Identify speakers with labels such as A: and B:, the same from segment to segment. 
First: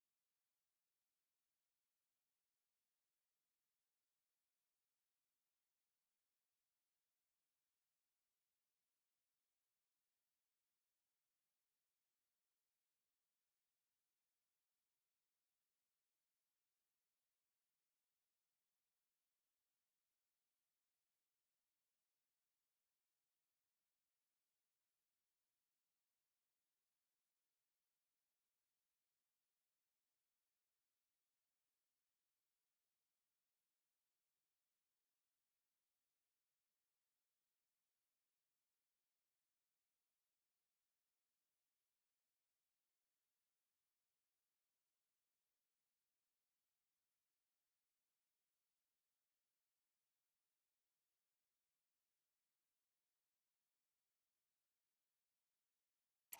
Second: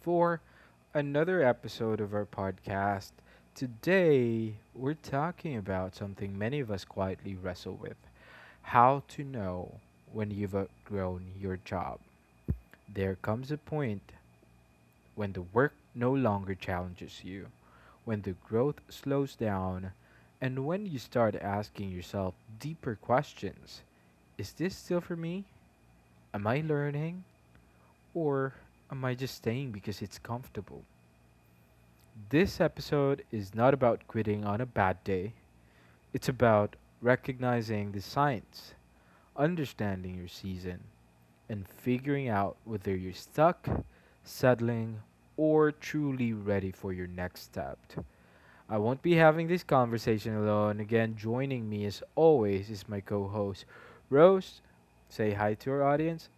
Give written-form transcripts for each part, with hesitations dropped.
A: for another episode of our podcast. Today, we're talking about something many of us quietly wrestle with: how to know when you've outgrown your job. There comes a point when the work no longer challenges you, when the growth slows down, and when you start asking yourself deeper questions. Is this still for me? Am I learning? Or am I just staying because it's comfortable? This episode is not about quitting on a bad day, it's about recognizing the signs, understanding your season, and figuring out whether you're stuck, settling, or truly ready for your next step. I won't be having this conversation alone. Again, joining me as always is my co host, Rose. Say hi to our audience.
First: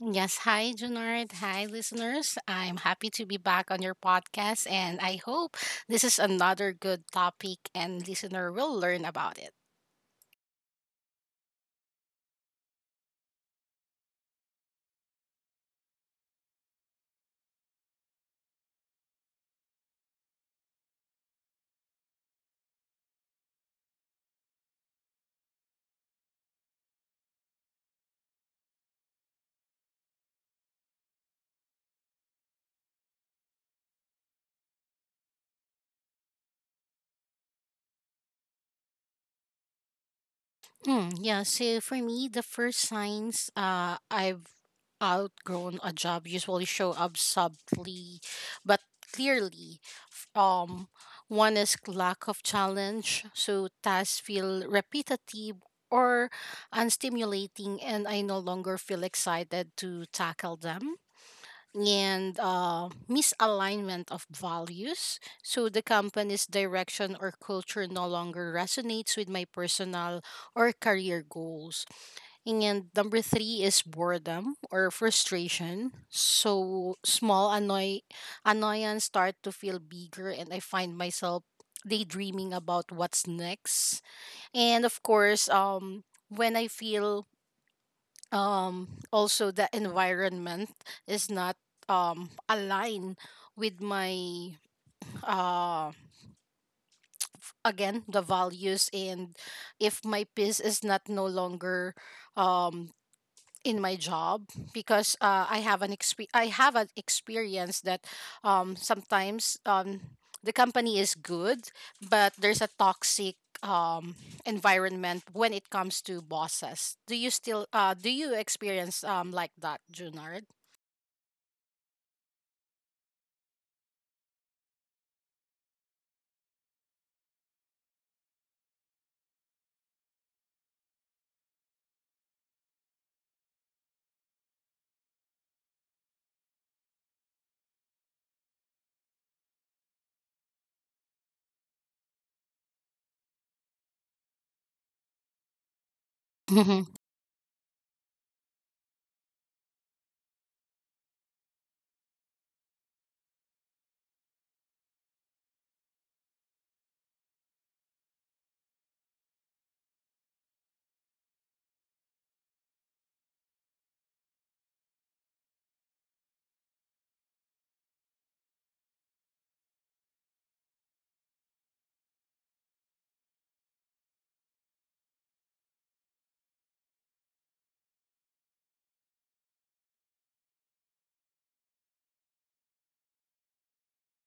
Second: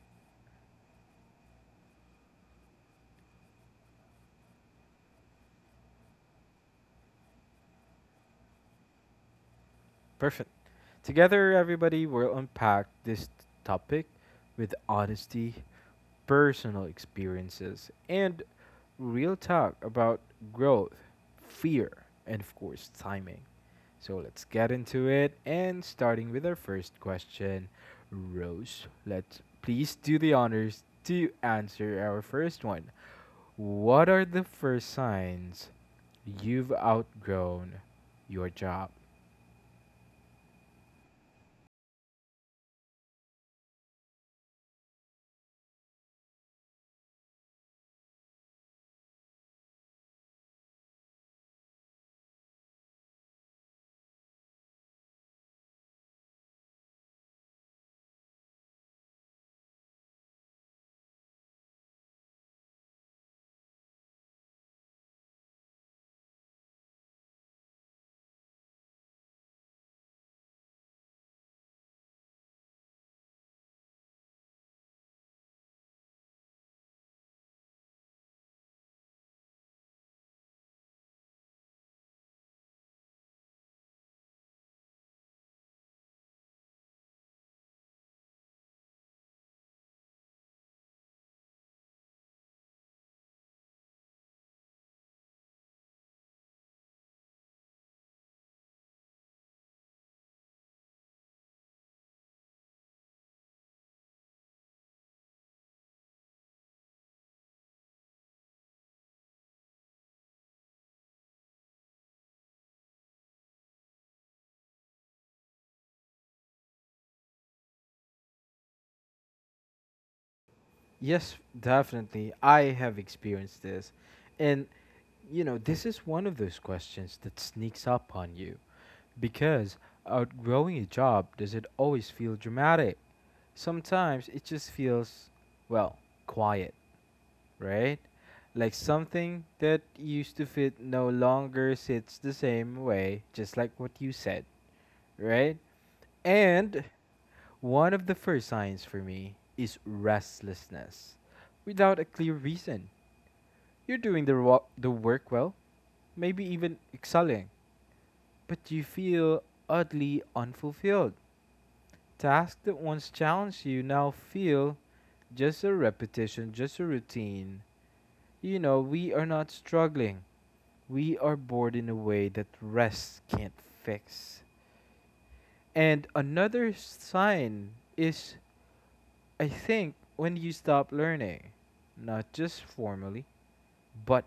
B: Yes, hi Junard. Hi listeners. I'm happy to be back on your podcast, and I hope this is another good topic and listener will learn about it.
A: Perfect. Together, everybody will unpack this topic with honesty, personal experiences, and real talk about growth, fear, and of course, timing. So let's get into it. And starting with our first question, Rose, let's please do the honors to answer our first one. What are the first signs you've outgrown your job?
B: Yeah, so for me the first signs I've outgrown a job usually show up subtly but clearly. F- Um One is lack of challenge, so tasks feel repetitive or unstimulating, and I no longer feel excited to tackle them. And misalignment of values. So the company's direction or culture no longer resonates with my personal or career goals. And number three is boredom or frustration. So annoyance start to feel bigger, and I find myself daydreaming about what's next. And of course, when I feel also the environment is not aligned with my uh again the values, and if my peace is not no longer um in my job. Because I have an I have an experience that sometimes the company is good but there's a toxic um environment when it comes to bosses. Do you still do you experience like that, Junard?
A: Yes, definitely. I have experienced this. And, you know, this is one of those questions that sneaks up on you, because outgrowing a job doesn't always feel dramatic. Sometimes it just feels, well, quiet, right? Like something that used to fit no longer sits the same way, just like what you said, right? And
B: Mhm,
A: one of the first signs for me is restlessness without a clear reason. You're doing the, the work well, maybe even excelling, but you feel oddly unfulfilled. Tasks that once challenged you now feel just a repetition, just a routine. You know, we are not struggling. We are bored in a way that rest can't fix. And another sign is, I think, when you stop learning, not just formally, but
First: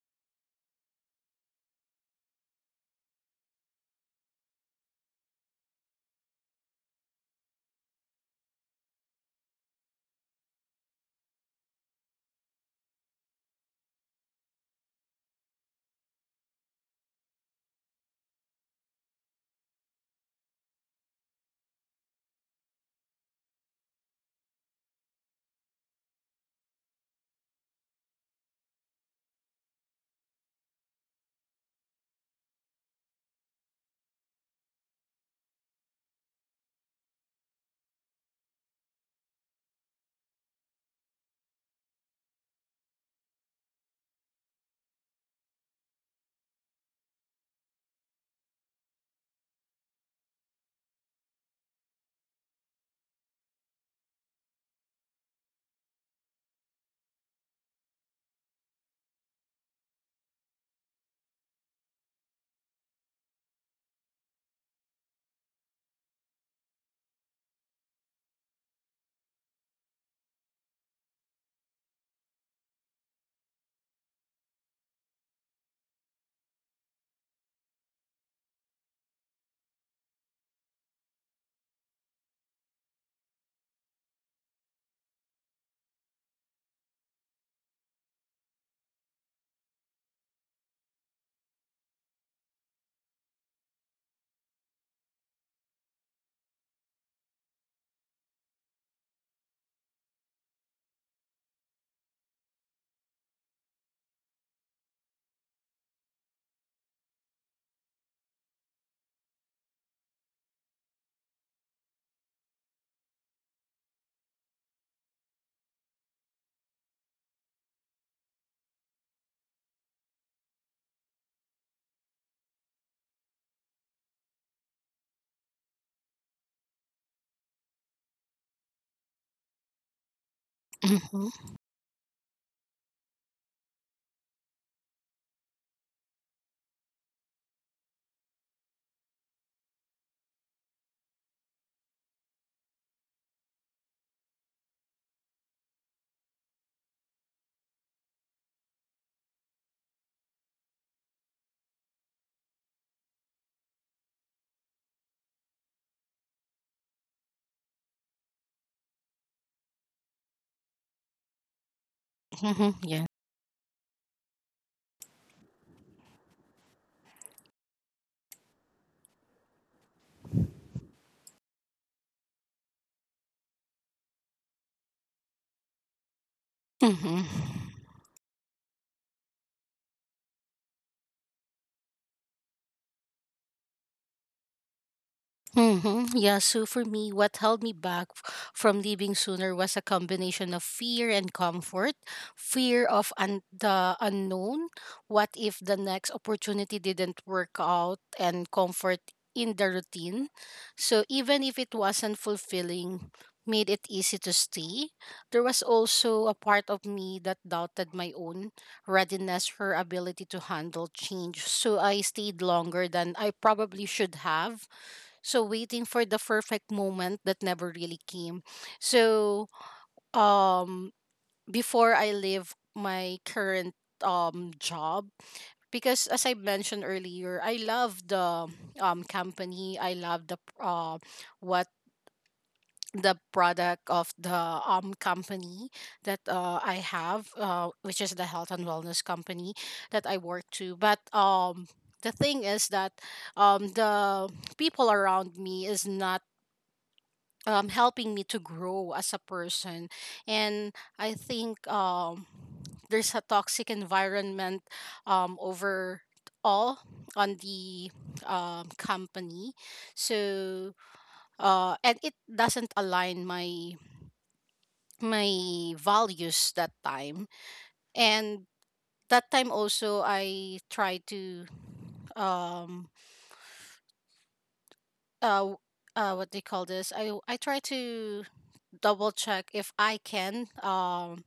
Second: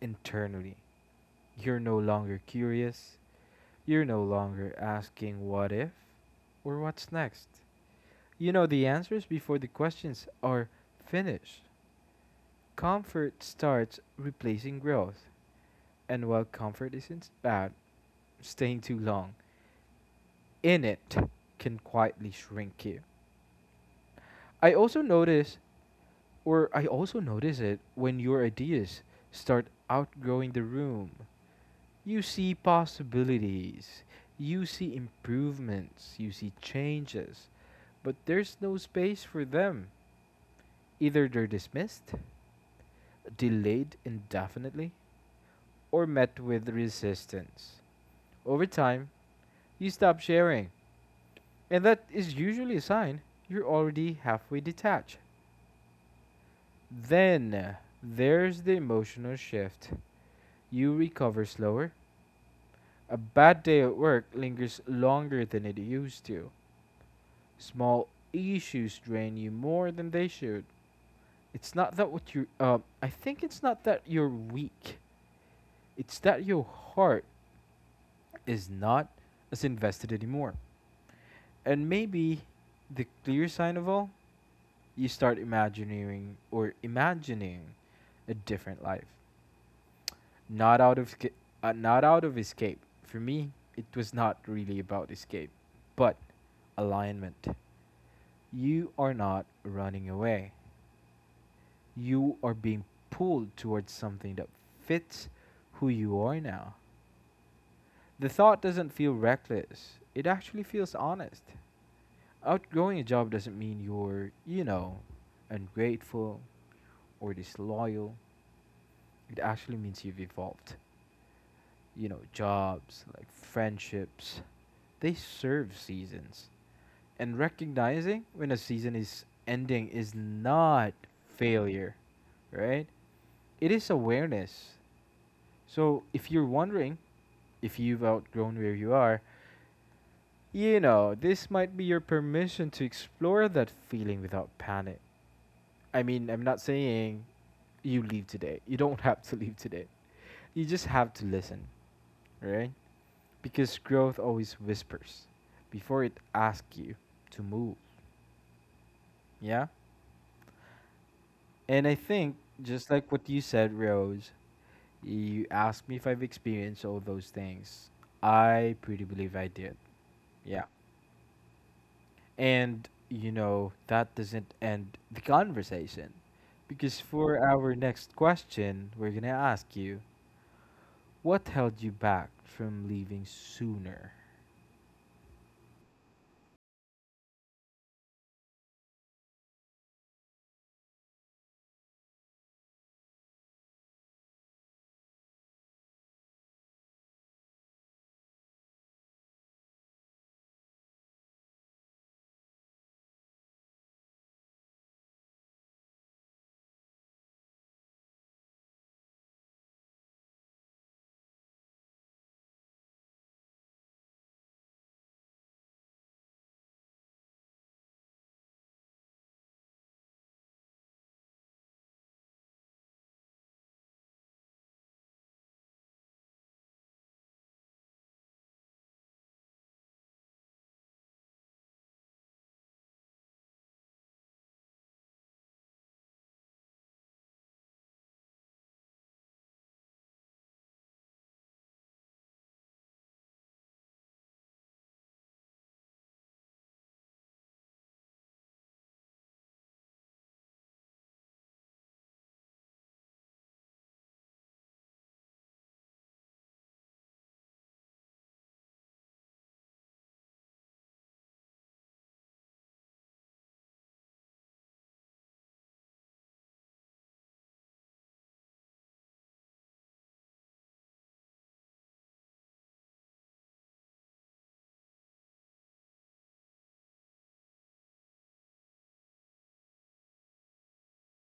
A: internally. You're no longer curious. You're no longer asking what if or what's next. You know the answers before the questions are finished. Comfort starts replacing growth. And while comfort isn't bad, staying too long in it can quietly shrink you. I also notice, or I also notice it when your ideas start outgrowing the room. You see possibilities, you see improvements, you see changes, but there's no space for them. Either they're dismissed, delayed indefinitely, or met with resistance. Over time, you stop sharing, and that is usually a sign you're already halfway detached. Then there's the emotional shift. You recover slower. A bad day at work lingers longer than it used to. Small issues drain you more than they should. It's not that what you. I think it's not that you're weak. It's that your heart is not as invested anymore. And maybe the clear sign of all, you start imagining or imagining a different life. Not out of not out of escape. For me, it was not really about escape, but alignment. You are not running away. You are being pulled towards something that fits who you are now. The thought doesn't feel reckless, it actually feels honest. Outgrowing a job doesn't mean you're, you know, ungrateful or disloyal. It actually means you've evolved. You know, jobs, like friendships, they serve seasons. And recognizing when a season is ending is not
B: mhm,
A: failure, right? It is awareness. So, if you're wondering if you've outgrown where you are, you know, this might be your permission to explore that feeling without panic. I mean, I'm not saying you leave today. You don't have to leave today. You just have to listen, right? Because growth always whispers before it asks you to move. Yeah? And I think,
B: mhm,
A: just
B: yeah.
A: like what you said, Rose, you asked me if I've experienced all those things. I pretty believe I did. Yeah. And, you know, that doesn't end the conversation. Because
B: Mhm.
A: for our next question, we're going to ask you, what held you back from leaving sooner?
B: Yeah, so for me, what held me back from leaving sooner was a combination of fear and comfort. Fear of the unknown. What if the next opportunity didn't work out? And comfort in the routine. So even if it wasn't fulfilling, made it easy to stay. There was also a part of me that doubted my own readiness or ability to handle change, so I stayed longer than I probably should have, so waiting for the perfect moment that never really came. So um before I leave my current job, because as I mentioned earlier, I love the company. I love the what the product of the company that I have, which is the health and wellness company that I work to. But the thing is that the people around me is not helping me to grow as a person. And I think there's a toxic environment over all on the company. So and it doesn't align my my values that time. And that time also I try to um uh, w- what they call this, I try to double check if I can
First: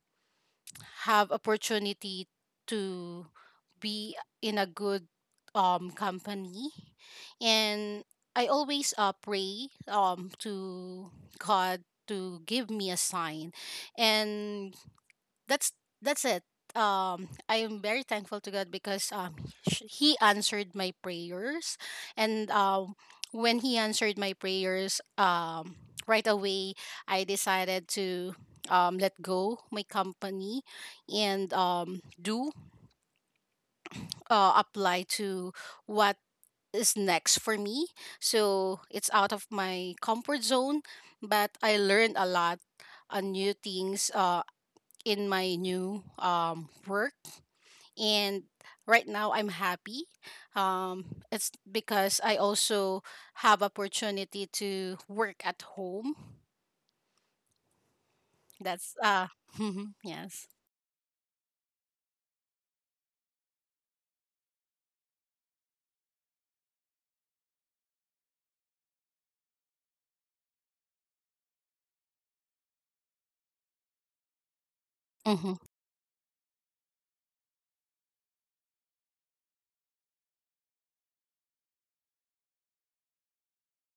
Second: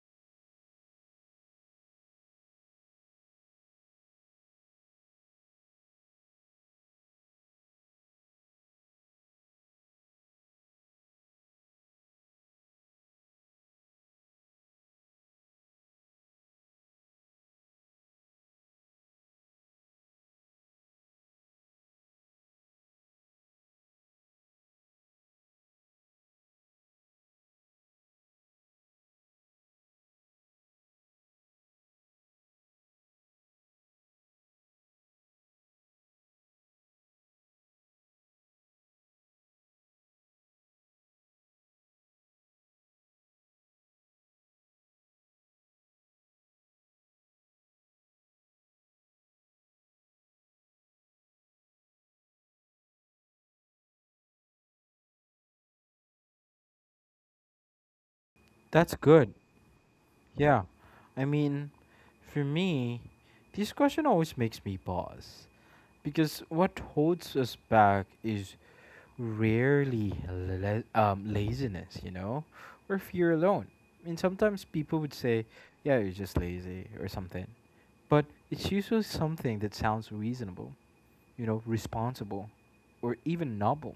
B: have opportunity to be in a good company. And I always pray to God to give me a sign, and that's that's it. I am very thankful to God because He answered my prayers. And when He answered my prayers, right away I decided to let go my company and do apply to what is next for me. So it's out of my comfort zone, but I learned a lot, new things in my new work. And right now I'm happy. Um, it's because I also have opportunity to work at home. That's
A: That's good.
B: yes.
A: Yeah. I mean, for me, this question always makes me pause, because what holds us back is rarely laziness, you know, or fear alone. I mean, sometimes people would say,
B: Mm-hmm,
A: yeah, you're just lazy or something. But it's usually something that sounds reasonable, you know, responsible, or even noble.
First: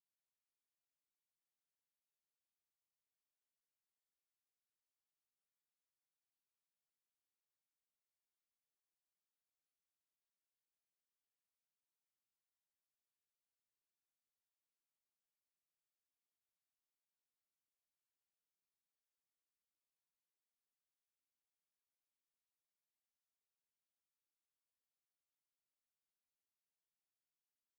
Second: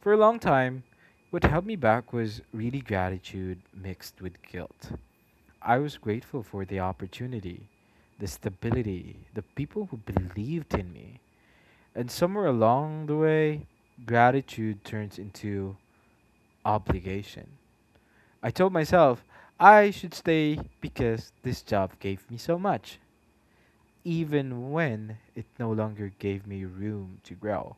A: For a long time, what held me back was really gratitude mixed with guilt. I was grateful for the opportunity, the stability, the people who believed in me. And somewhere along the way, gratitude turns into obligation. I told myself I should stay because this job gave me so much, even when it no longer gave me room to grow.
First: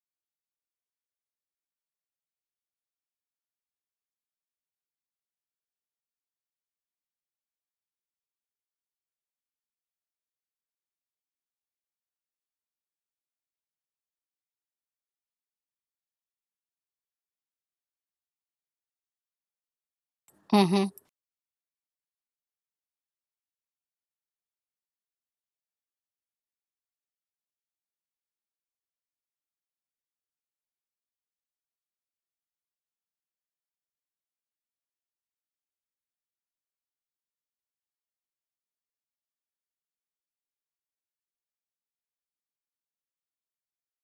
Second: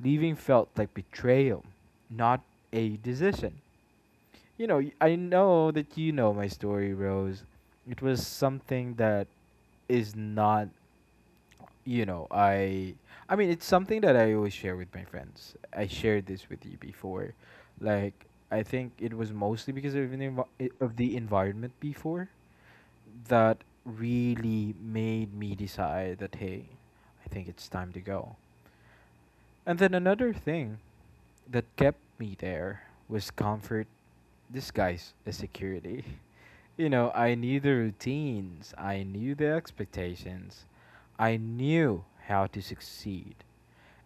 A: Leaving felt like betrayal, not a decision. You know, I know that you know my story, Rose. It was something that is not, you know, I mean, it's something that I always share with my friends. I shared this with you before. Like, I think it was mostly because of an
B: mm-hmm,
A: of the environment before that really made me decide that hey, I think it's time to go. And then another thing that kept me there was comfort disguised as security. You know, I knew the routines, I knew the expectations, I knew how to succeed.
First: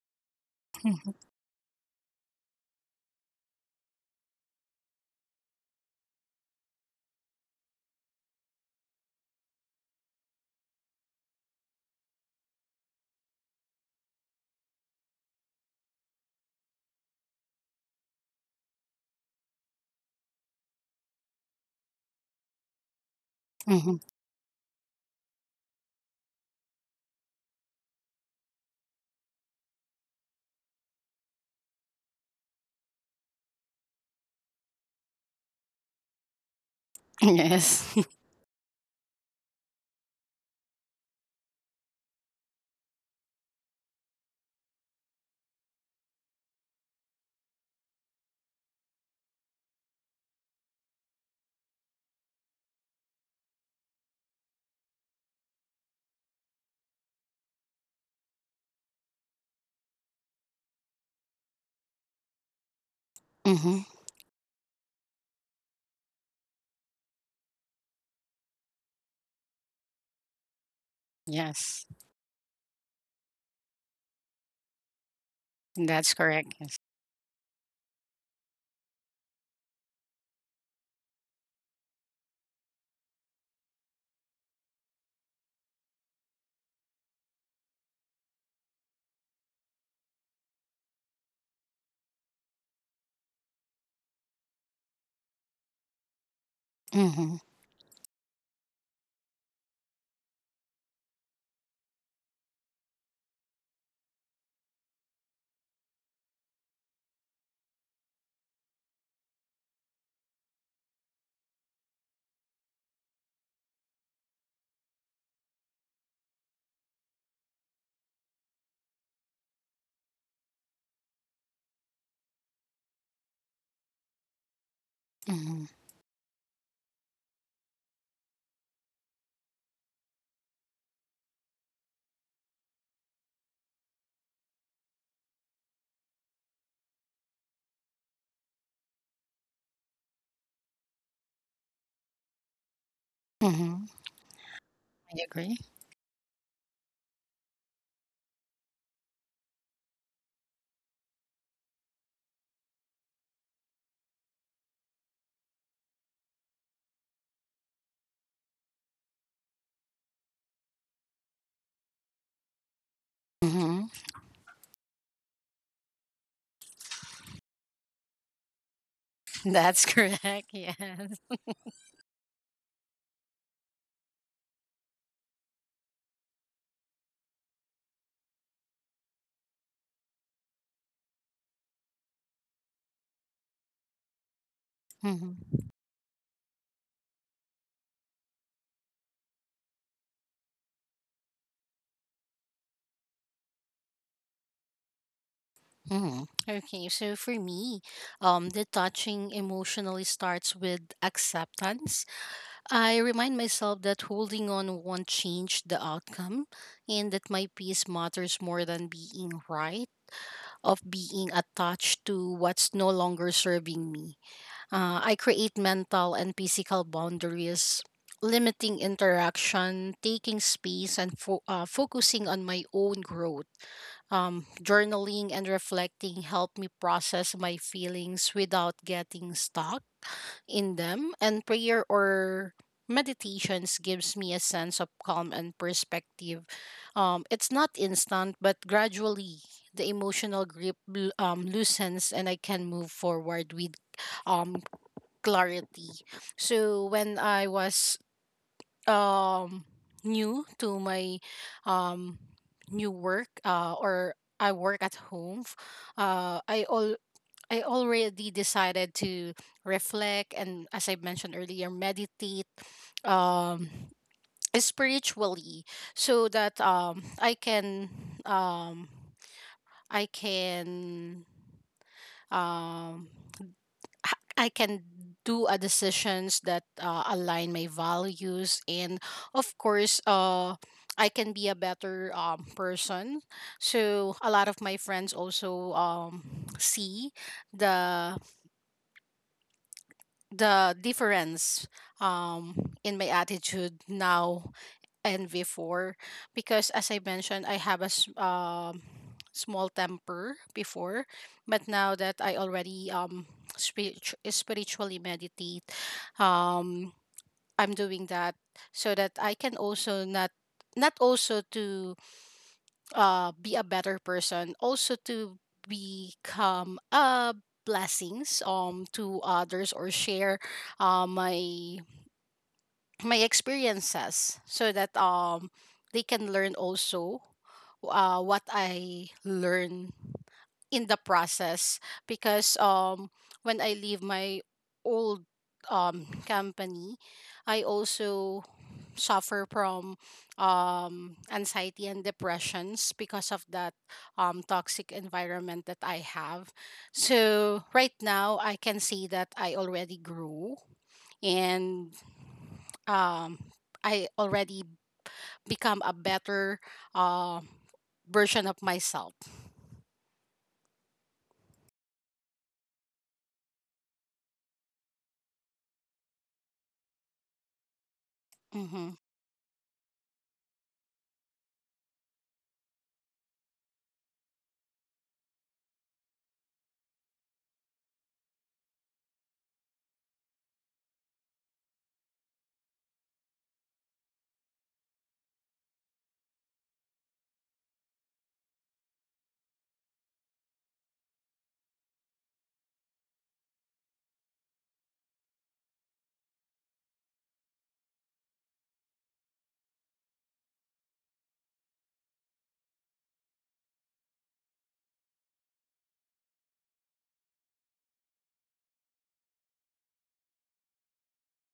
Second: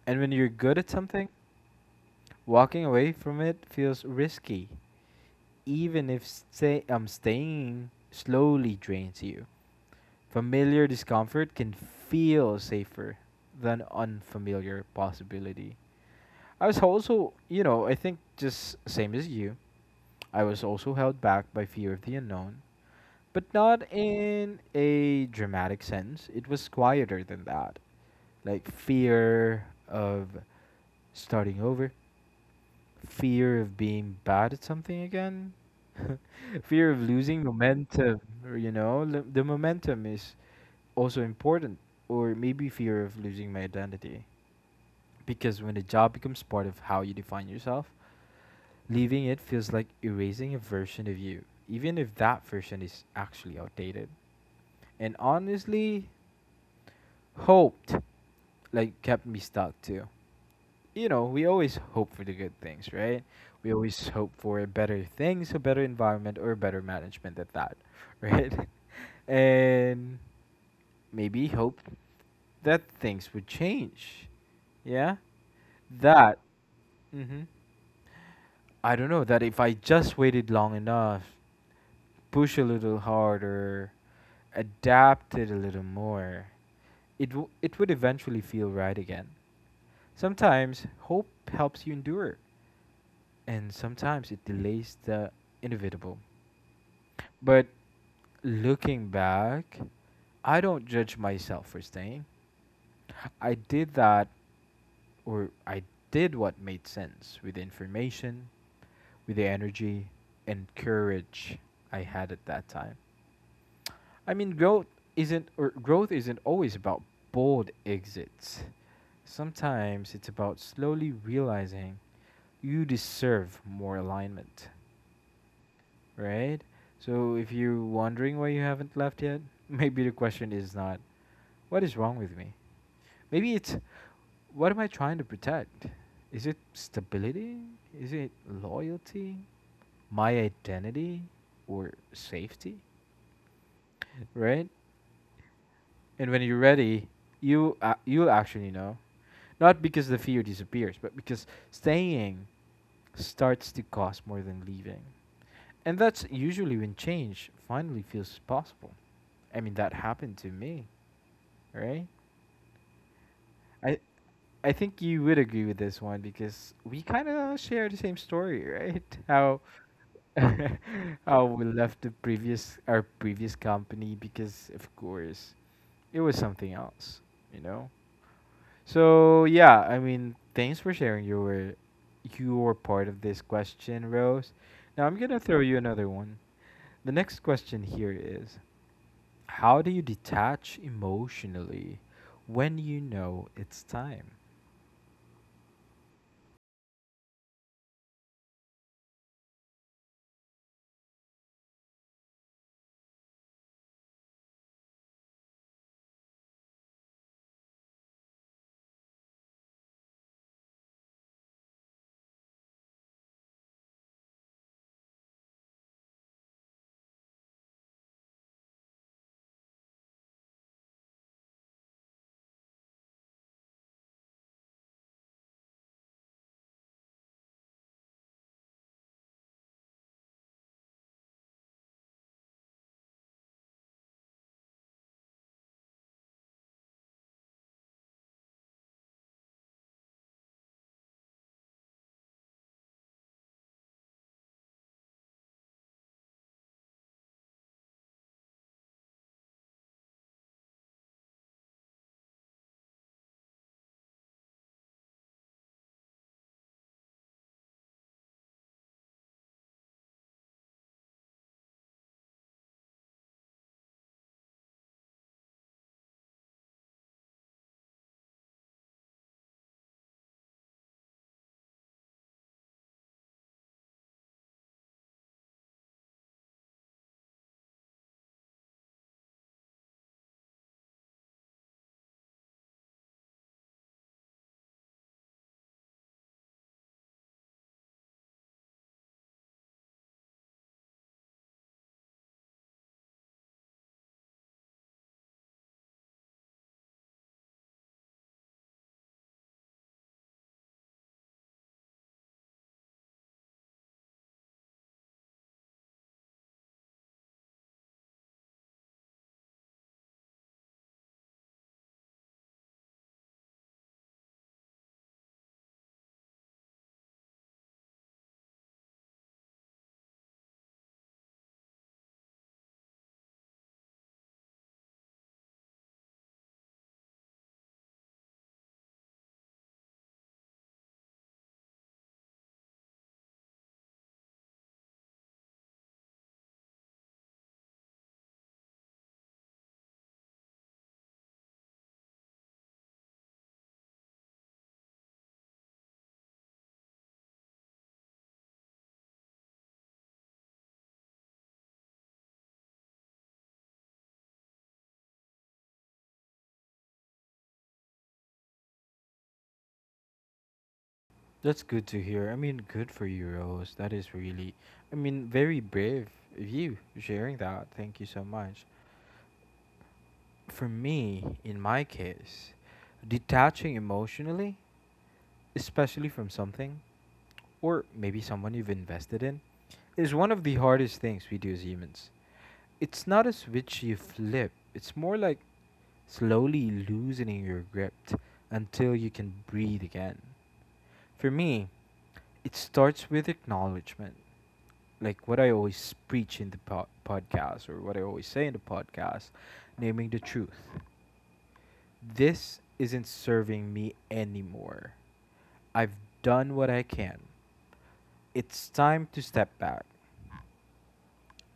A: And when you're good at
B: mm-hmm,
A: something, walking away from it feels risky, even if staying slowly drains you. Familiar discomfort can feel safer than unfamiliar possibility. I was also, you know, I think just same as you, I was also held back by fear of the unknown, but not
B: mm-hmm.
A: in a dramatic sense. It was quieter than that. Like fear of starting over, fear of being bad at something again, fear of losing
B: Yes.
A: momentum, or, you know, the momentum is also important, or maybe fear of losing my identity. Because when a job becomes part of how you define yourself, leaving it feels like erasing a version of you, even if that version is actually outdated. And honestly, hoped like kept me stuck too. You know, we always hope for the good things, right? We
B: mm-hmm,
A: always hope for better things, a better environment, or better management at that, right? And maybe hope
B: yes.
A: that things would change. Yeah,
B: That's
A: that.
B: correct. Yes.
A: Mm-hmm. I don't know that if I just waited long enough, push a little harder, adapted a little more, it would eventually feel right again. Sometimes hope helps you endure, and sometimes it delays the inevitable.
B: Mm-hmm,
A: But looking back, I don't judge myself for staying. I did that, or I did what made sense with the information, with the energy, and courage I had at that time. I mean, growth isn't or growth isn't always about bold exits. Sometimes it's about slowly realizing you deserve more alignment,
B: mm-hmm,
A: right? So if you're wondering why you haven't left yet, maybe the question is not, what is wrong with me? Maybe it's, what am I trying to protect? Is it stability? Is it loyalty? My identity? Or safety?
B: mm-hmm.
A: Right?
B: I agree.
A: And when you're ready, you you'll actually know, not because the fear disappears, but because staying starts to cost more than leaving, and that's usually when change finally feels possible. I mean, that happened to me, right?
B: Mm-hmm.
A: I I think you would agree with this one because we kind of share the same story, right? How
B: That's correct. Yes.
A: how we left the previous our previous company, because of course it was something else, you know. So yeah, I mean, thanks for sharing your part of this question, Rose. Now I'm gonna throw
B: Mm-hmm.
A: you another one. The next question here is, how do you detach emotionally when you know it's time?
B: Mm-hmm. Okay. So for me, detaching emotionally starts with acceptance. I remind myself that holding on won't change the outcome, and that my peace matters more than being right, of being attached to what's no longer serving me. I create mental and physical boundaries, limiting interaction, taking space, and focusing on my own growth. Journaling and reflecting help me process my feelings without getting stuck in them, and prayer or meditations gives me a sense of calm and perspective. It's not instant, but gradually the emotional grip loosens and I can move forward with um, clarity. So when I was um, new to my um, new work or I work at home, uh, I all I already decided to reflect and, as I mentioned earlier, meditate um spiritually, so that um I can um I can do a decisions that align my values, and of course I can be a better person. So a lot of my friends also see the the difference um in my attitude now and before, because as I mentioned, I have a small temper before, but now that I already spiritually meditate, um I'm doing that so that I can also not not also to be a better person, also to become a blessings to others, or share my my experiences so that they can learn also what I learn in the process. Because when I leave my old company, I also suffer from anxiety and depressions because of that toxic environment that I have. So right now I can see that I already grew, and um I already become a better uh, version of myself.
A: That's good to hear. I mean, good for you, Rose. That is really, I mean, very brave of you sharing that. Thank you so much.
B: Mm-hmm.
A: For me, in my case, detaching emotionally, especially from something, or maybe someone you've invested in, is one of the hardest things we do as humans. It's not a switch you flip, it's more like slowly loosening your grip until you can breathe again. For me, it starts with acknowledgement. Like what I always preach in the podcast, or what I always say in the podcast, naming the truth, this isn't serving me anymore. I've done what I can. It's time to step back.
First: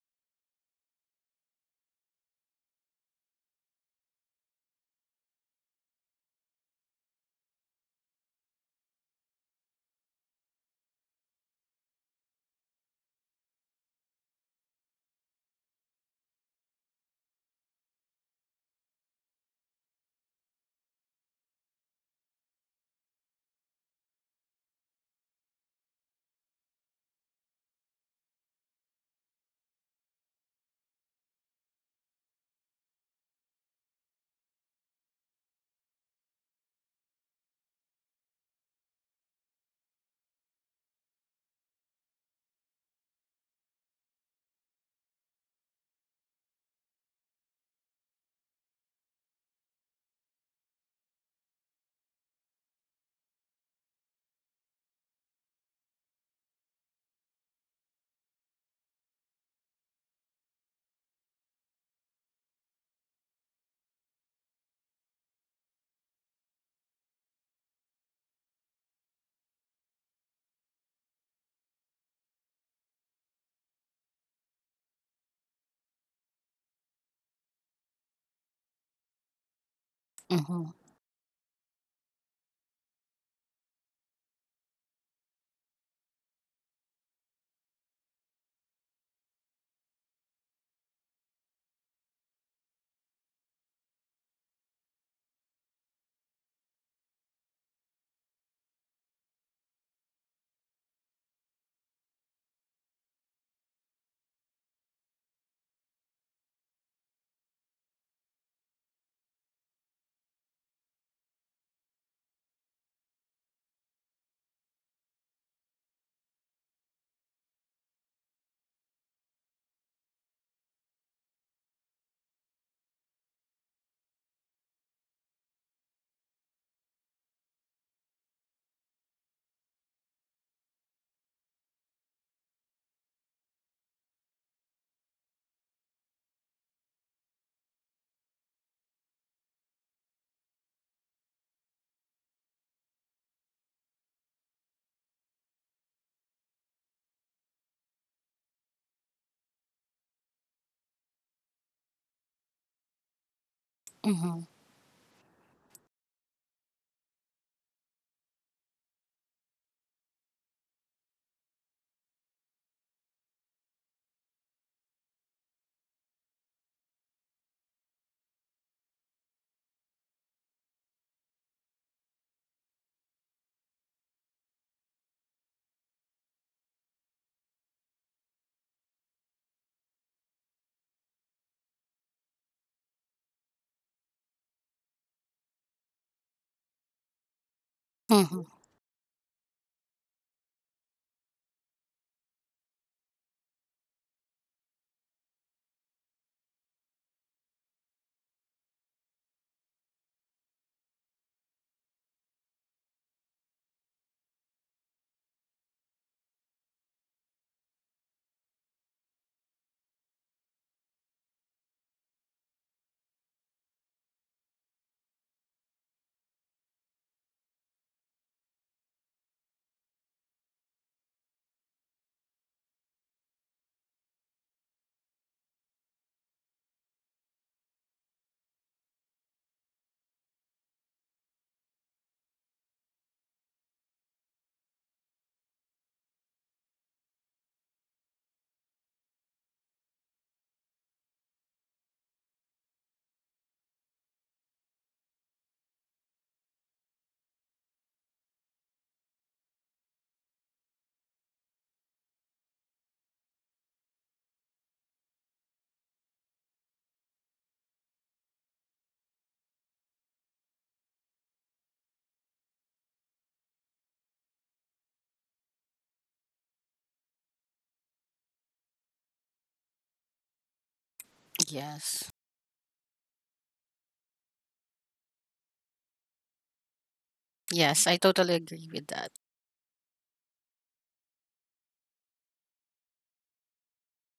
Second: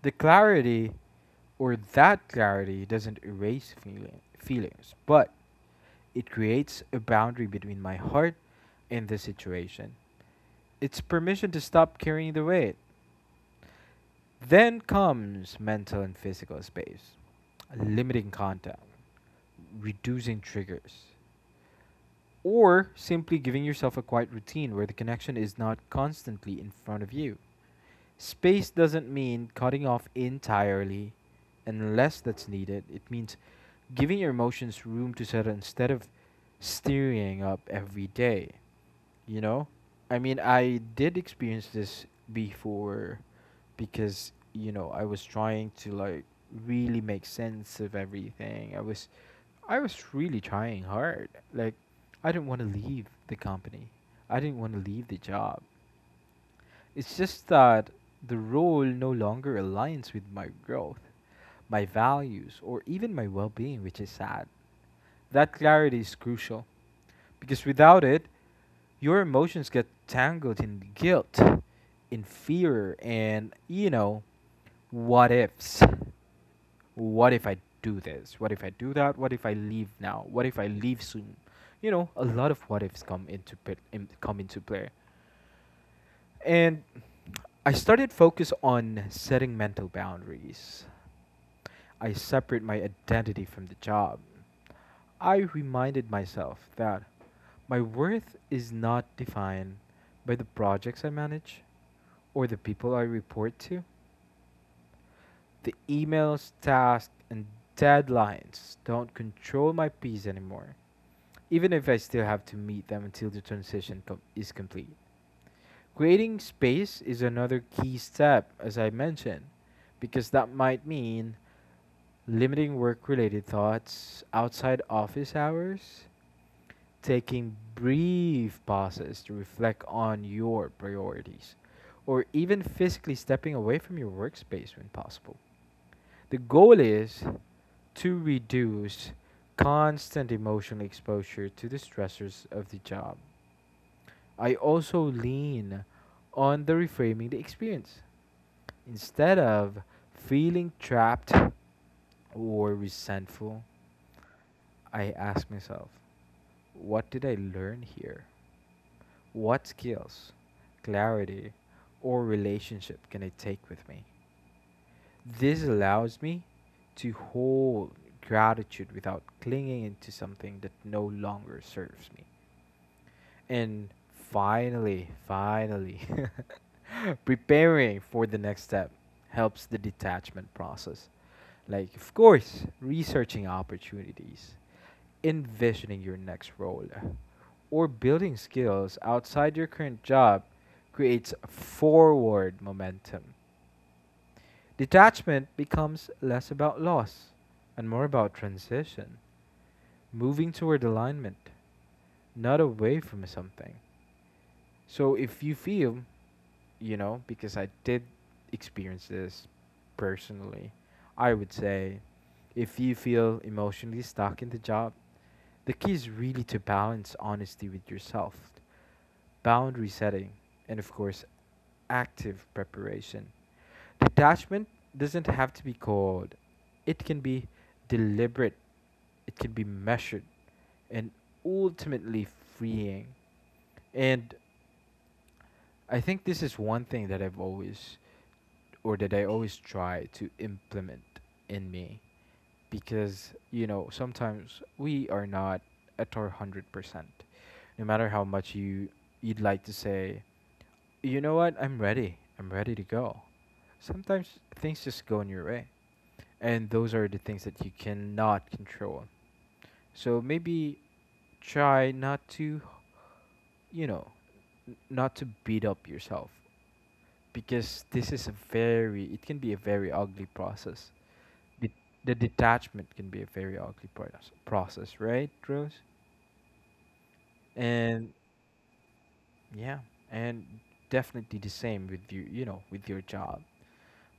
A: The clarity or That clarity doesn't erase feelings, but it creates a boundary between my heart and the situation. It's permission to stop carrying the weight. Then comes mental and physical space, limiting contact, reducing triggers, or simply giving yourself a quiet routine where the connection is not constantly in front of you. Space doesn't mean cutting off entirely unless that's needed. It means giving your emotions room to settle instead of stirring up every day, you know I did experience this before. Because I was trying to, like, really make sense of everything. I was really trying hard. Like, I didn't want to leave the company, I didn't want to leave the job. It's just that the role no longer aligns with my growth, my values, or even my well being, which is sad. That clarity is crucial because without it, your emotions get tangled in guilt, in fear, and, what ifs. What if I do this? What if I do that? What if I leave now? What if
B: Mm-hmm.
A: I leave soon? You know, a lot of what ifs come into play. And I started focus on setting mental boundaries. I separate my identity from the job. I reminded myself that my worth is not defined by the projects I manage or the people I report to. The emails, tasks, and deadlines don't control my peace anymore, even if I still have to meet them until the is complete. Creating space is another key step, as I mentioned, because that might mean limiting work related thoughts outside office hours, taking brief pauses to reflect on your priorities, or even physically stepping away from your workspace when possible. The goal is to reduce constant emotional exposure to the stressors of the job. I also lean on the reframing the experience. Instead of feeling trapped or resentful, I ask myself, what did I learn here? What skills, clarity, or relationship can I take with me? This allows me to hold gratitude without clinging into something that no longer serves me. And finally, preparing for the next step helps the detachment process. Like, of course, researching opportunities, envisioning your next role, or building
B: hmm
A: skills outside your current job creates forward momentum. Detachment becomes less about loss and more about transition, moving toward alignment, not away from something. So if you feel, you know, because I did experience this personally, I would say if you feel emotionally stuck in the job, the key is really to balance honesty with yourself, boundary setting, and of course, active preparation. Detachment doesn't have to be cold, it can be deliberate, it can be measured, and ultimately freeing. And I think this is one thing that I've always or that I always try to implement in me, because you know, sometimes we are not at our 100%. No matter how much you 'd like to say, you know what? I'm ready. I'm ready to go. Sometimes things just go in your way. And those are the things that you cannot control. So maybe try not to, you know, not to beat up yourself, because this is a very, it can be a very ugly process. The,
B: Yes.
A: the detachment can be a very ugly process, right, Rose?
B: Yes, I
A: And
B: totally agree with that.
A: yeah, and definitely the same with you, you know, with your job.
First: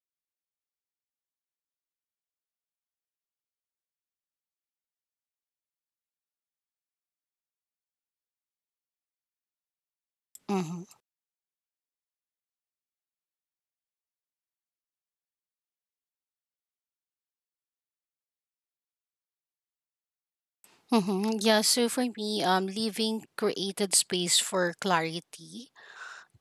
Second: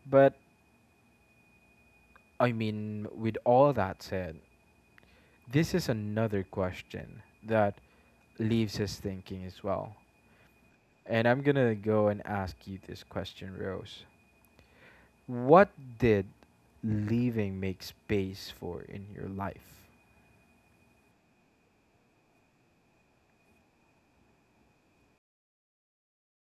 A: But I mean, with all that said, this is another question that leaves us thinking as well.
B: Mm-hmm.
A: And I'm going to go and ask you this question, Rose. What did leaving makes space for in your life.
B: Mm-hmm. Yeah, so for me, leaving created space for clarity,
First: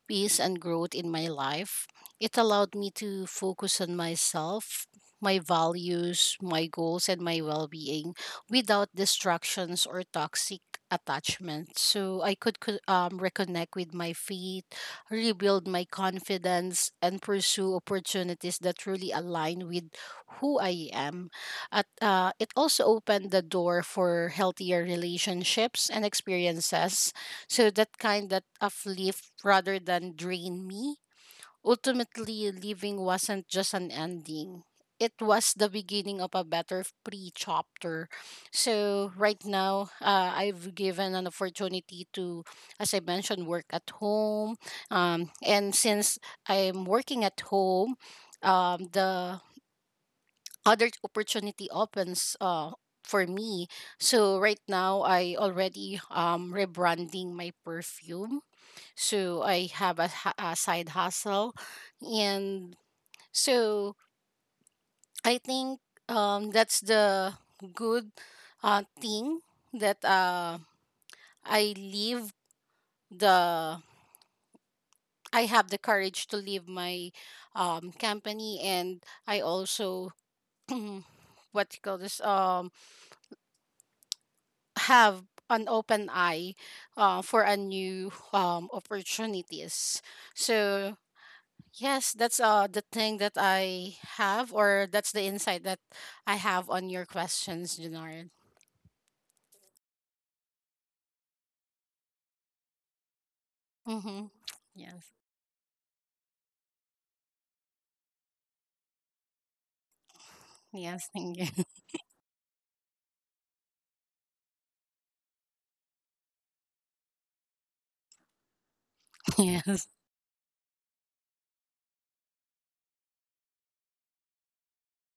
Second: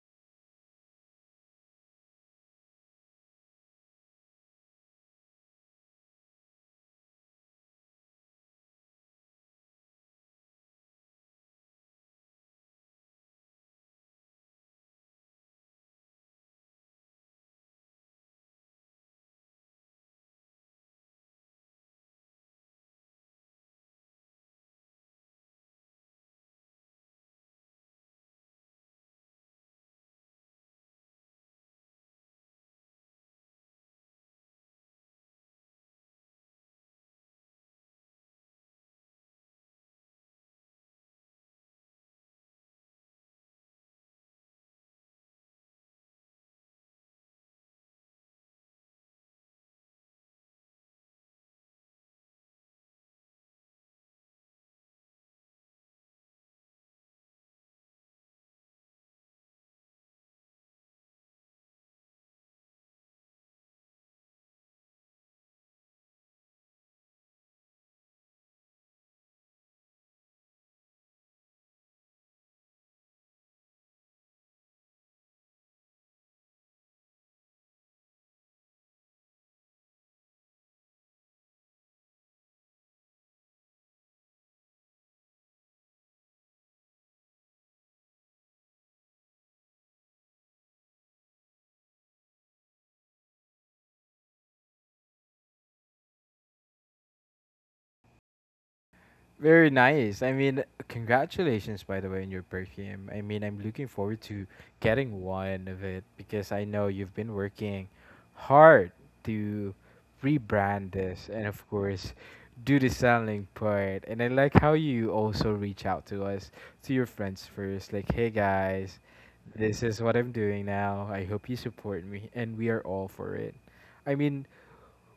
B: peace and growth in my life. It allowed me to focus on myself, my values, my goals, and my well being, without distractions or toxic attachment. So I could reconnect with my faith, rebuild my confidence, and pursue opportunities that truly align with who I am. It also opened the door for healthier relationships and experiences, so that kind that uplift rather than drain me. Ultimately, leaving wasn't just an ending. It was the beginning of a better pre chapter. So right now, I've given an opportunity to, as I mentioned, work at home. And since I'm working at home, the other opportunity opens for me. So right now, I already rebranding my perfume, so I have a, a side hustle. And so I think that's the good thing that I leave the, I have the courage to leave my company. And I also, what you call this, have an open eye for a new opportunities. So yes, that's the thing that I have, or that's the insight that I have on your questions, Janard.
A: Very nice. I mean, congratulations, by the way, on your perfume. I mean, I'm looking forward
B: Mm-hmm.
A: to
B: Yes,
A: getting one of it, because I know you've been working hard to rebrand
B: yes,
A: this
B: thank you.
A: and, of course, do the selling part. And I like how you also reach out to us, to your friends first, like, hey guys, this
B: yes,
A: is what I'm doing now. I hope you support me, and we are all for it. I mean,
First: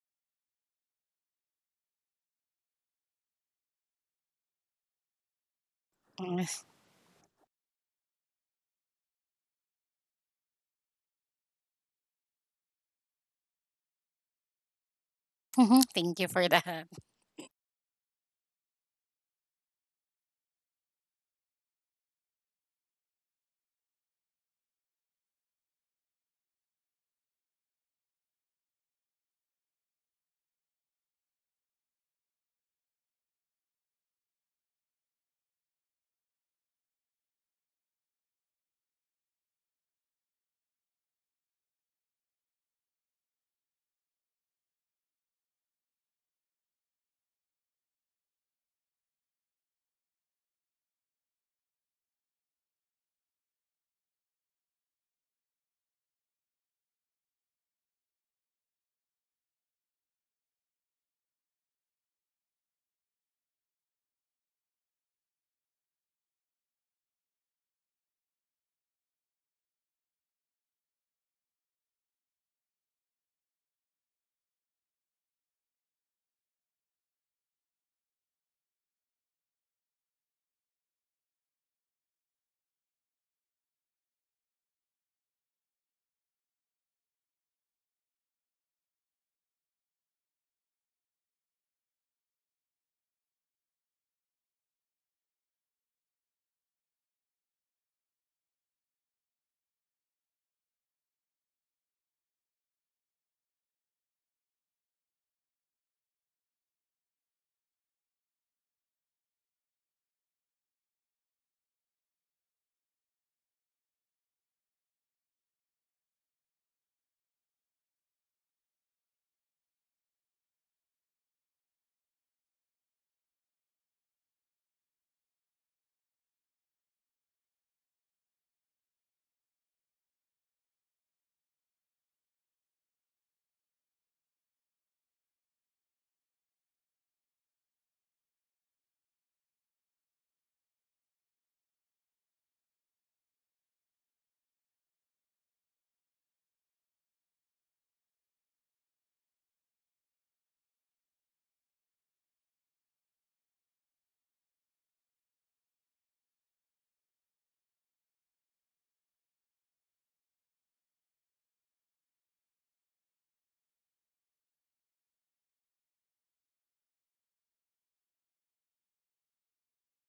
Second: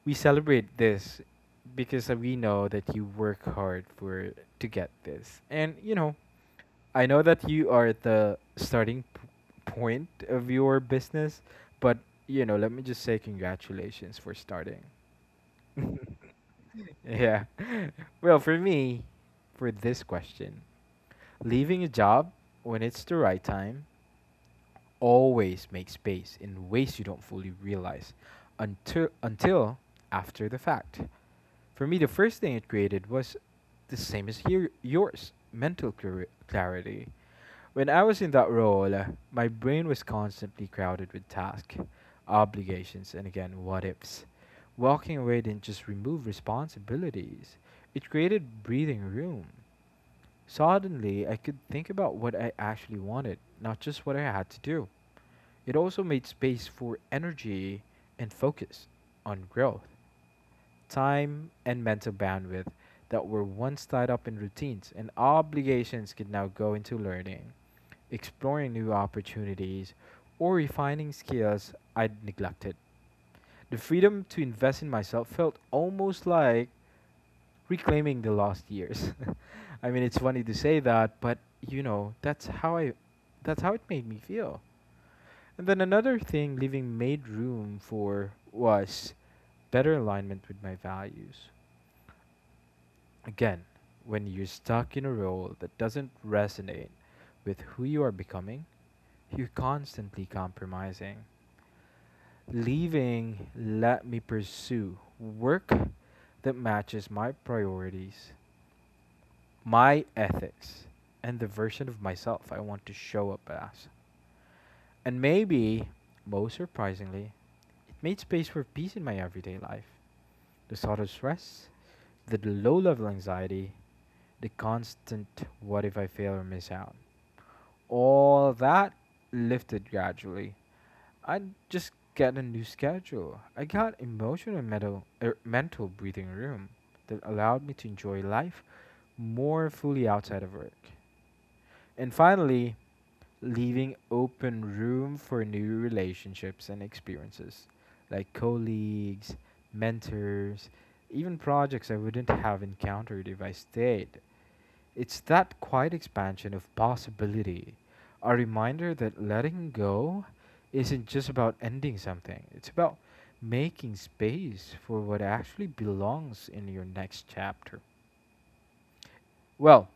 A: we celebrate this because we know that you work hard for to get this. And you know,
B: yes.
A: I know that you are at the point of your business, but you know, let me just say congratulations for starting.
B: Mm-hmm. Thank you for that.
A: Yeah. Well, for me, for this question, leaving a job when it's the right time always make space in ways you don't fully realize until after the fact. For me, the first thing it created was the same as here yours, mental clarity. When I was in that role, my brain was constantly crowded with tasks, obligations, and again, what ifs. Walking away didn't just remove responsibilities, it created breathing room. Suddenly, I could think about what I actually wanted, not just what I had to do. It also made space for energy and focus on growth time, and mental bandwidth that were once tied up in routines and obligations could now go into learning, exploring new opportunities, or refining skills I'd neglected. The freedom to invest in myself felt almost like reclaiming the lost years. I mean, it's funny to say that, but you know, that's how it made me feel. And then another thing leaving made room for was better alignment with my values. Again, when you're stuck in a role that doesn't resonate with who you are becoming, you're constantly compromising. Leaving let me pursue work that matches my priorities, my ethics, and the version of myself I want to show up as. And maybe, most surprisingly, it made space for peace in my everyday life. The sort of stress, the low level anxiety, the constant what if I fail or miss out. All that lifted gradually. I just get a new schedule. I got emotional and mental breathing room that allowed me to enjoy life more fully outside of work. And finally, leaving open room for new relationships and experiences, like colleagues, mentors, even projects I wouldn't have encountered if I stayed. It's that quiet expansion of possibility, a reminder that letting go isn't just about ending something, it's about making space for what actually belongs in your next chapter. Well,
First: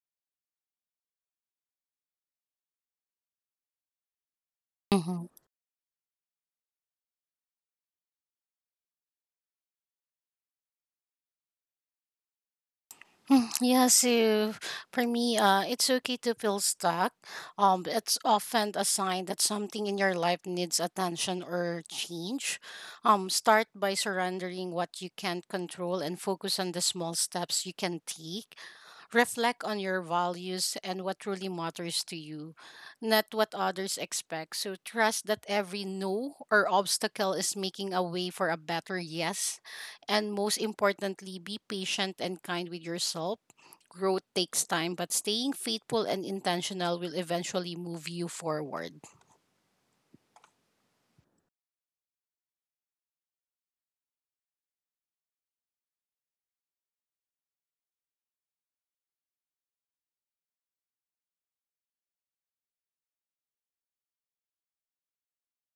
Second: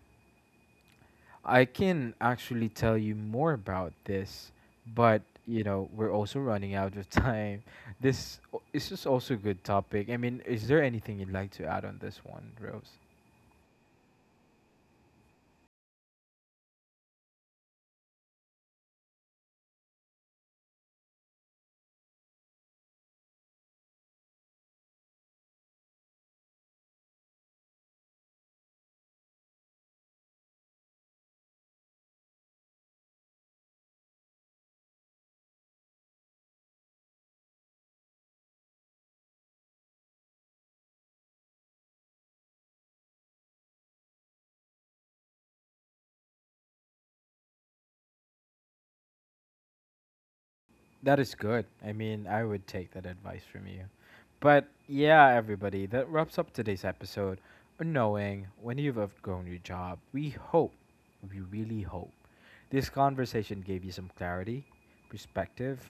A: I can actually tell you more about this, but
B: Mhm.
A: you know, we're also running out of time. This is also a good topic. I mean, is there anything you'd like to add on this one, Rose?
B: Yeah, so for me, it's okay to feel stuck. It's often a sign that something in your life needs attention or change. Start by surrendering what you can't control and focus on the small steps you can take. Reflect on your values and what truly matters to you, not what others expect. So trust that every no or obstacle is making a way for a better yes, and most importantly, be patient and kind with yourself. Growth takes time, but staying faithful and intentional will eventually move you forward.
A: That is good. I mean, I would take that advice from you. But yeah, everybody, that wraps up today's episode. Knowing when you've outgrown your job, we hope, we really hope this conversation gave you some clarity, perspective,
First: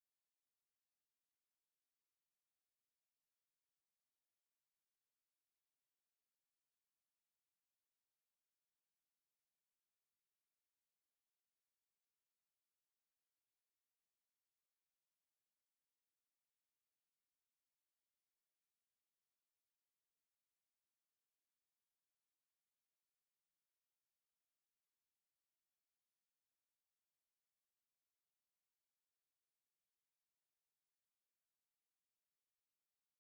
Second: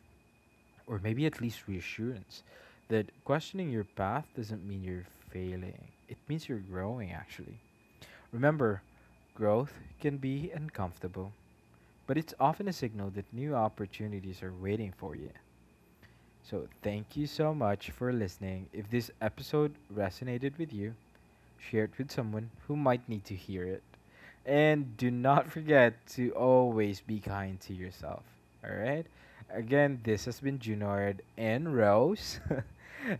A: or maybe at least reassurance that questioning your path doesn't mean you're failing. It means you're growing, actually. Remember, growth can be uncomfortable, but it's often a signal that new opportunities are waiting for you. So, thank you so much for listening. If this episode resonated with you, share it with someone who might need to hear it. And do not forget to always be kind to yourself. All right? Again, this has been Junard and Rose.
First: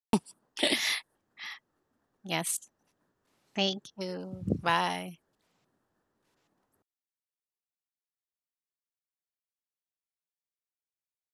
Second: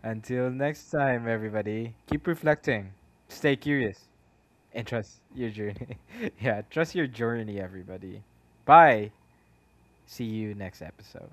A: Until next time, everybody, keep
B: Yes.
A: reflecting, stay
B: Thank
A: curious,
B: you.
A: and
B: Bye.
A: trust your journey. Yeah, trust your journey, everybody. Bye. See you next episode.